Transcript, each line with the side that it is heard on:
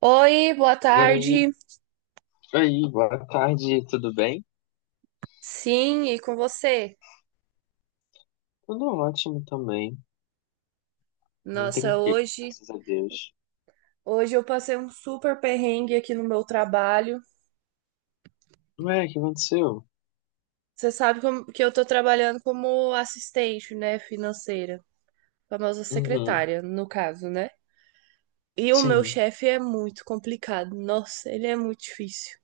right: Oi, boa
left: Oi,
right: tarde.
left: oi, boa tarde, tudo bem?
right: Sim, e com você?
left: Tudo ótimo também, bem
right: Nossa,
left: tranquilo,
right: hoje,
left: graças a Deus.
right: hoje eu passei um super perrengue aqui no meu trabalho.
left: Ué, o que aconteceu?
right: Você sabe que eu tô trabalhando como assistente, né, financeira, famosa
left: Uhum,
right: secretária, no caso, né? E o meu
left: sim,
right: chefe é muito complicado. Nossa, ele é muito difícil.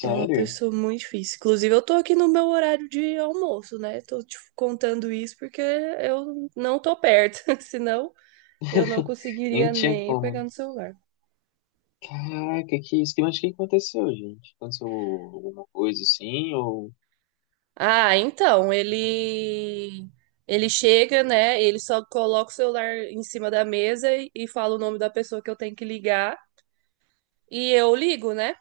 right: É uma pessoa muito difícil. Inclusive, eu tô aqui no meu horário de almoço, né? Tô te contando isso porque eu não tô perto, senão eu não
left: Nem
right: conseguiria
left: tinha
right: nem pegar
left: como.
right: no celular.
left: Caraca, que isso, que- mas o que aconteceu, gente? Aconteceu alguma coisa assim, ou...
right: Ah, então, ele chega, né? Ele só coloca o celular em cima da mesa e fala o nome da pessoa que eu tenho que ligar e eu ligo, né?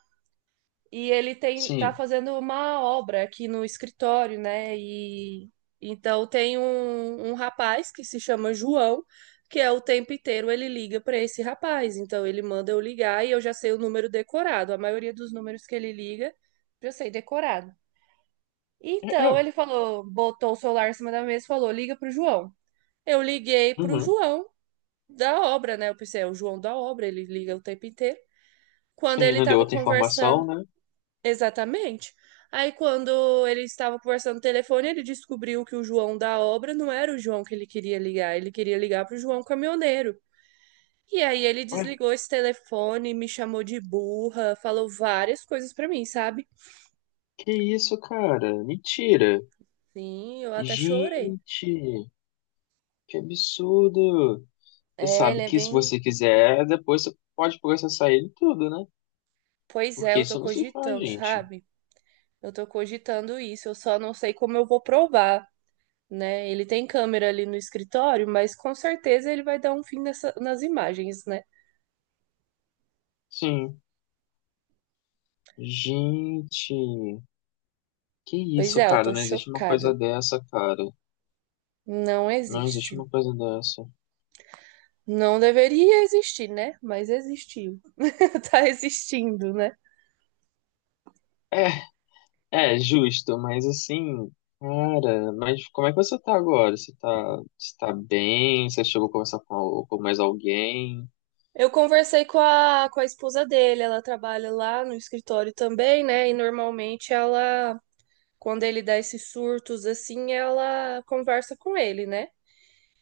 right: E ele tem tá
left: Sim,
right: fazendo uma obra aqui no escritório, né? E então tem um rapaz que se chama João, que é o tempo inteiro ele liga para esse rapaz. Então ele manda eu ligar e eu já sei o número decorado. A maioria dos números que ele liga, eu já sei decorado.
left: é,
right: Então
left: é,
right: ele falou, botou o celular em cima da mesa e falou: liga pro João. Eu liguei pro
left: uhum,
right: João da obra, né? Eu pensei, é o João da obra, ele liga o tempo inteiro. Quando
left: sim,
right: ele
left: não deu
right: tava
left: outra
right: conversando,
left: informação, né?
right: exatamente. Aí quando ele estava conversando no telefone, ele descobriu que o João da obra não era o João que ele queria ligar pro João caminhoneiro. E aí ele
left: Ué,
right: desligou esse telefone, me chamou de burra, falou várias coisas pra mim, sabe?
left: que isso, cara? Mentira!
right: Sim, eu até chorei.
left: Gente, que absurdo! Você
right: É, ele
left: sabe
right: é
left: que se
right: bem.
left: você quiser, depois você pode processar ele tudo, né?
right: Pois é,
left: Porque
right: eu tô
left: isso não se faz,
right: cogitando,
left: gente.
right: sabe? Eu tô cogitando isso, eu só não sei como eu vou provar, né? Ele tem câmera ali no escritório, mas com certeza ele vai dar um fim nas imagens, né?
left: Sim. Gente, que
right: Pois
left: isso,
right: é, eu
left: cara?
right: tô
left: Não existe uma coisa
right: chocada.
left: dessa, cara.
right: Não
left: Não existe
right: existe.
left: uma coisa dessa.
right: Não deveria existir, né? Mas existiu. Tá existindo, né?
left: É, é justo, mas assim, cara, mas como é que você tá agora? Você tá bem? Você chegou a conversar com, al- com mais alguém?
right: Eu conversei com com a esposa dele, ela trabalha lá no escritório também, né? E normalmente ela, quando ele dá esses surtos assim, ela conversa com ele, né?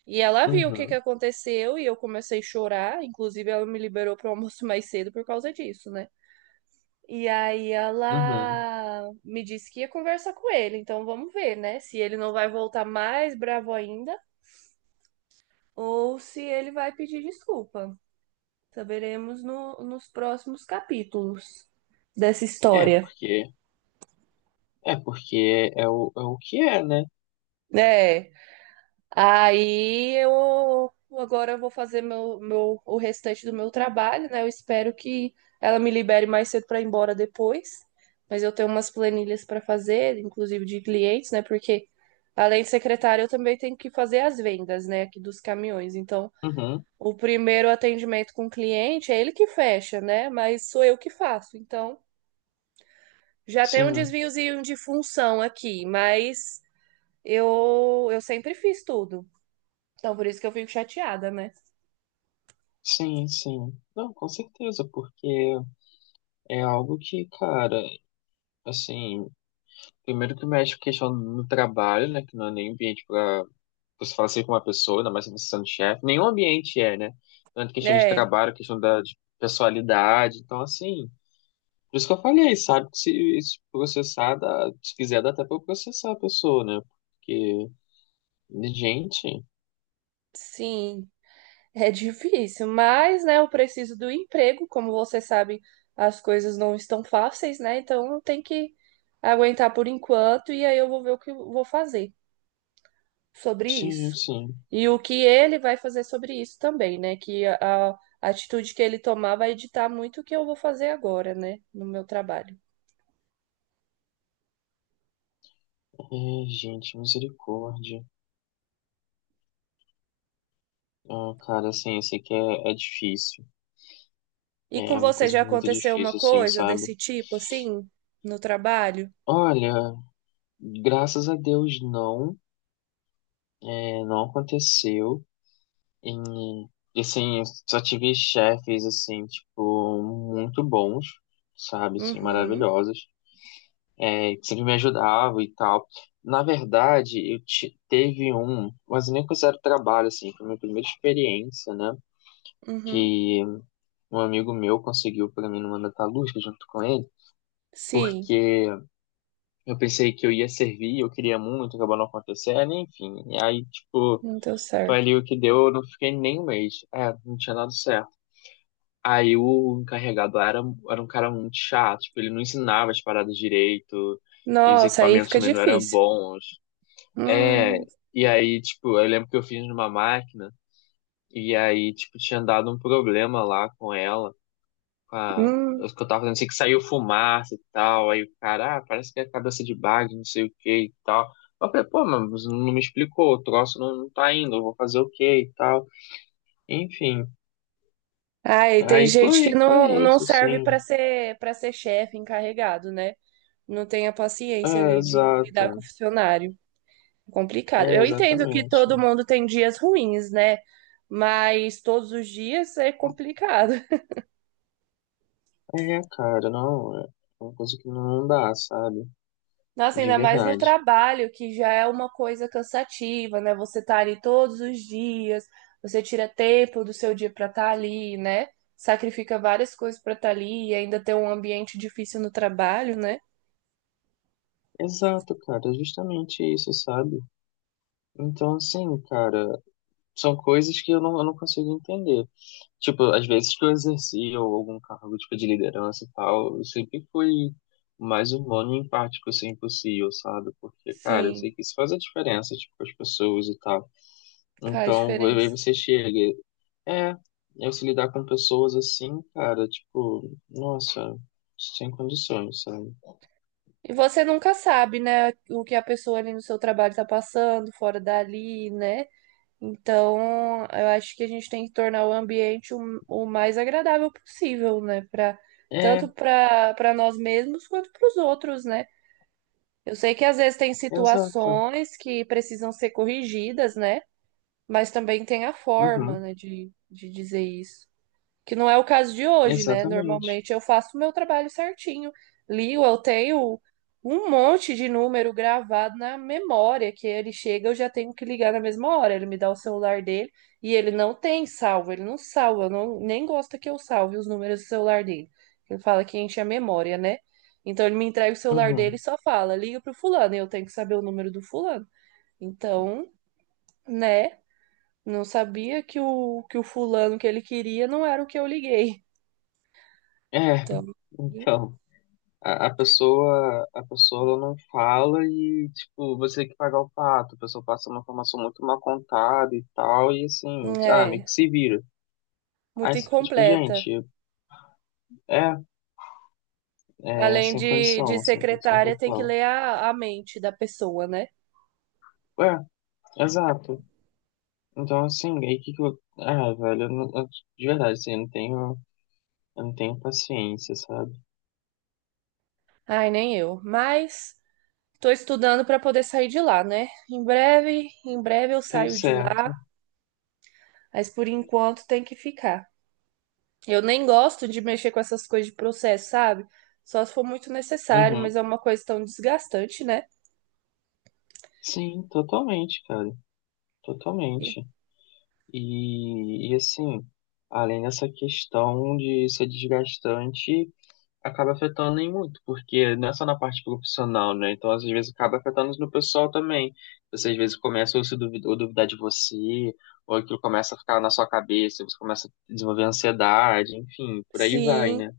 right: E ela viu o que que
left: Uhum,
right: aconteceu e eu comecei a chorar. Inclusive, ela me liberou para o almoço mais cedo por causa disso, né? E aí
left: uhum.
right: ela me disse que ia conversar com ele. Então vamos ver, né? Se ele não vai voltar mais bravo ainda ou se ele vai pedir desculpa. Saberemos nos próximos capítulos dessa
left: É,
right: história.
left: porque, é porque é o, é o que é, né?
right: É. Aí eu agora eu vou fazer o restante do meu trabalho, né? Eu espero que ela me libere mais cedo para ir embora depois. Mas eu tenho umas planilhas para fazer, inclusive de clientes, né? Porque além de secretária, eu também tenho que fazer as vendas, né? Aqui dos caminhões. Então,
left: Uhum,
right: o primeiro atendimento com o cliente é ele que fecha, né? Mas sou eu que faço. Então, já tem um
left: sim.
right: desviozinho de função aqui, mas eu sempre fiz tudo. Então, por isso que eu fico chateada, né?
left: Sim, sim. Não, com certeza, porque é algo que, cara, assim, primeiro que mexe com questão no trabalho, né, que não é nem ambiente para você falar assim com uma pessoa, ainda mais se você sendo chefe, nenhum ambiente é, né? Tanto questão de
right: É,
left: trabalho, questão da de pessoalidade, então, assim, por isso que eu falei, sabe, que se processar, dá, se quiser, dá até pra processar a pessoa, né? Porque, gente,
right: sim, é difícil, mas, né, eu preciso do emprego, como você sabe, as coisas não estão fáceis, né? Então eu tenho que aguentar por enquanto e aí eu vou ver o que eu vou fazer sobre
left: sim,
right: isso.
left: sim.
right: E o que ele vai fazer sobre isso também, né? A atitude que ele tomar vai ditar muito o que eu vou fazer agora, né, no meu trabalho.
left: É, gente, misericórdia. Ah, cara, assim, eu sei que é, é difícil.
right: E com
left: É uma
right: você
left: coisa
right: já
left: muito
right: aconteceu uma
left: difícil, assim,
right: coisa
left: sabe?
right: desse tipo, assim, no trabalho?
left: Olha, graças a Deus não, é, não aconteceu. E, assim, eu só tive chefes, assim, tipo, muito bons, sabe? Assim,
right: Uhum,
left: maravilhosos, é, que sempre me ajudavam e tal. Na verdade, eu te, teve um, mas eu nem considero trabalho, assim, foi a minha primeira experiência, né?
right: uhum.
left: Que um amigo meu conseguiu para mim numa metalúrgica junto com ele,
right: Sim,
left: porque eu pensei que eu ia servir, eu queria muito, acabou não acontecendo, enfim. E aí, tipo,
right: não deu
left: foi
right: certo.
left: ali o que deu, eu não fiquei nem um mês. É, não tinha dado certo. Aí o encarregado lá era, era um cara muito chato, tipo, ele não ensinava as paradas direito, e os
right: Nossa, aí
left: equipamentos
right: fica
left: também não eram
right: difícil.
left: bons. É,
right: Hum,
left: e aí, tipo, eu lembro que eu fiz numa máquina, e aí, tipo, tinha dado um problema lá com ela com a,
right: hum.
left: os que eu tava fazendo, assim, que saiu fumaça e tal, aí o cara, ah, parece que é cabeça de bag, não sei o que e tal. Eu falei, pô, mas não me explicou, o troço não, não tá indo, eu vou fazer o quê e tal. Enfim,
right: Aí tem
left: aí
right: gente
left: foi,
right: que
left: foi
right: não, não
left: isso,
right: serve
left: sim.
right: para ser chefe encarregado, né? Não tem a paciência
left: É,
right: ali de lidar com
left: exato.
right: o funcionário. Complicado.
left: É,
right: Eu entendo que
left: exatamente.
right: todo mundo tem dias ruins, né? Mas todos os dias é complicado.
left: É, cara, não, é uma coisa que não dá, sabe?
right: Nossa,
left: De
right: ainda mais no
left: verdade.
right: trabalho, que já é uma coisa cansativa, né? Você tá ali todos os dias, você tira tempo do seu dia para estar ali, né? Sacrifica várias coisas para estar ali e ainda ter um ambiente difícil no trabalho, né?
left: Exato, cara, é justamente isso, sabe? Então, assim, cara, são coisas que eu não consigo entender. Tipo, às vezes que eu exercia algum cargo, tipo, de liderança e tal, eu sempre fui o mais humano e empático assim possível, sabe? Porque, cara, eu sei
right: Sim,
left: que isso faz a diferença, tipo, com as pessoas e tal.
right: faz
left: Então, aí
right: diferença.
left: você chega, e, é, eu se lidar com pessoas assim, cara, tipo, nossa, sem condições, sabe?
right: E você nunca sabe, né, o que a pessoa ali no seu trabalho tá passando, fora dali, né? Então, eu acho que a gente tem que tornar o ambiente o mais agradável possível, né? Pra,
left: É,
right: tanto para nós mesmos quanto para os outros, né? Eu sei que às vezes tem
left: exato.
right: situações que precisam ser corrigidas, né? Mas também tem a forma,
left: Uhum,
right: né, de dizer isso. Que não é o caso de hoje, né?
left: exatamente.
right: Normalmente eu faço o meu trabalho certinho. Ligo, eu tenho um monte de número gravado na memória que ele chega, eu já tenho que ligar na mesma hora. Ele me dá o celular dele e ele não tem salvo, ele não salva, não, nem gosta que eu salve os números do celular dele. Ele fala que enche a memória, né? Então ele me entrega o celular dele e
left: Uhum.
right: só fala: liga pro fulano, e eu tenho que saber o número do fulano. Então, né? Não sabia que que o fulano que ele queria não era o que eu liguei.
left: É,
right: Então,
left: então. A pessoa ela não fala e, tipo, você tem que pagar o pato. A pessoa passa uma informação muito mal contada e tal, e assim, ah, meio
right: é
left: que se vira.
right: muito
left: Aí você fica tipo,
right: incompleta.
left: gente, é, é
right: Além
left: sem
right: de
left: condição, sem condição
right: secretária, tem que
left: total.
right: ler a mente da pessoa, né?
left: É, exato. Então, assim, aí que eu. Ah, velho, eu de verdade, assim, eu não tenho paciência, sabe?
right: Ai, nem eu. Mas tô estudando para poder sair de lá, né? Em breve eu
left: Tá
right: saio de lá,
left: certo.
right: mas por enquanto tem que ficar. Eu nem gosto de mexer com essas coisas de processo, sabe? Só se for muito necessário,
left: Uhum.
right: mas é uma coisa tão desgastante, né?
left: Sim, totalmente, cara.
right: E-
left: Totalmente. E assim, além dessa questão de ser desgastante, acaba afetando em muito, porque não é só na parte profissional, né? Então, às vezes, acaba afetando no pessoal também. Você, às vezes, começa a se duvidar, ou duvidar de você, ou aquilo começa a ficar na sua cabeça, você começa a desenvolver ansiedade, enfim, por aí vai, né?
right: sim.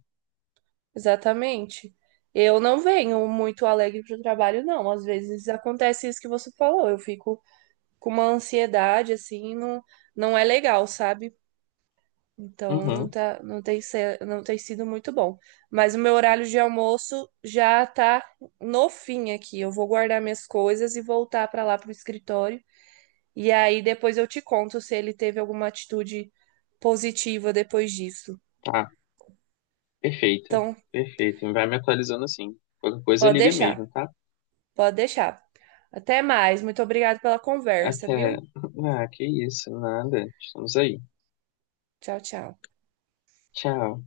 right: Exatamente. Eu não venho muito alegre para o trabalho, não. Às vezes acontece isso que você falou. Eu fico com uma ansiedade, assim, não, não é legal, sabe? Então
left: Uhum,
right: não tem sido muito bom. Mas o meu horário de almoço já tá no fim aqui. Eu vou guardar minhas coisas e voltar para lá pro escritório. E aí depois eu te conto se ele teve alguma atitude positiva depois disso.
left: tá, perfeito,
right: Então,
left: perfeito. Vai me atualizando assim. Qualquer coisa,
right: pode
left: liga
right: deixar,
left: mesmo, tá?
right: pode deixar. Até mais. Muito obrigada pela conversa,
left: Até.
right: viu?
left: Ah, que isso, nada. Estamos aí.
right: Tchau, tchau.
left: Tchau.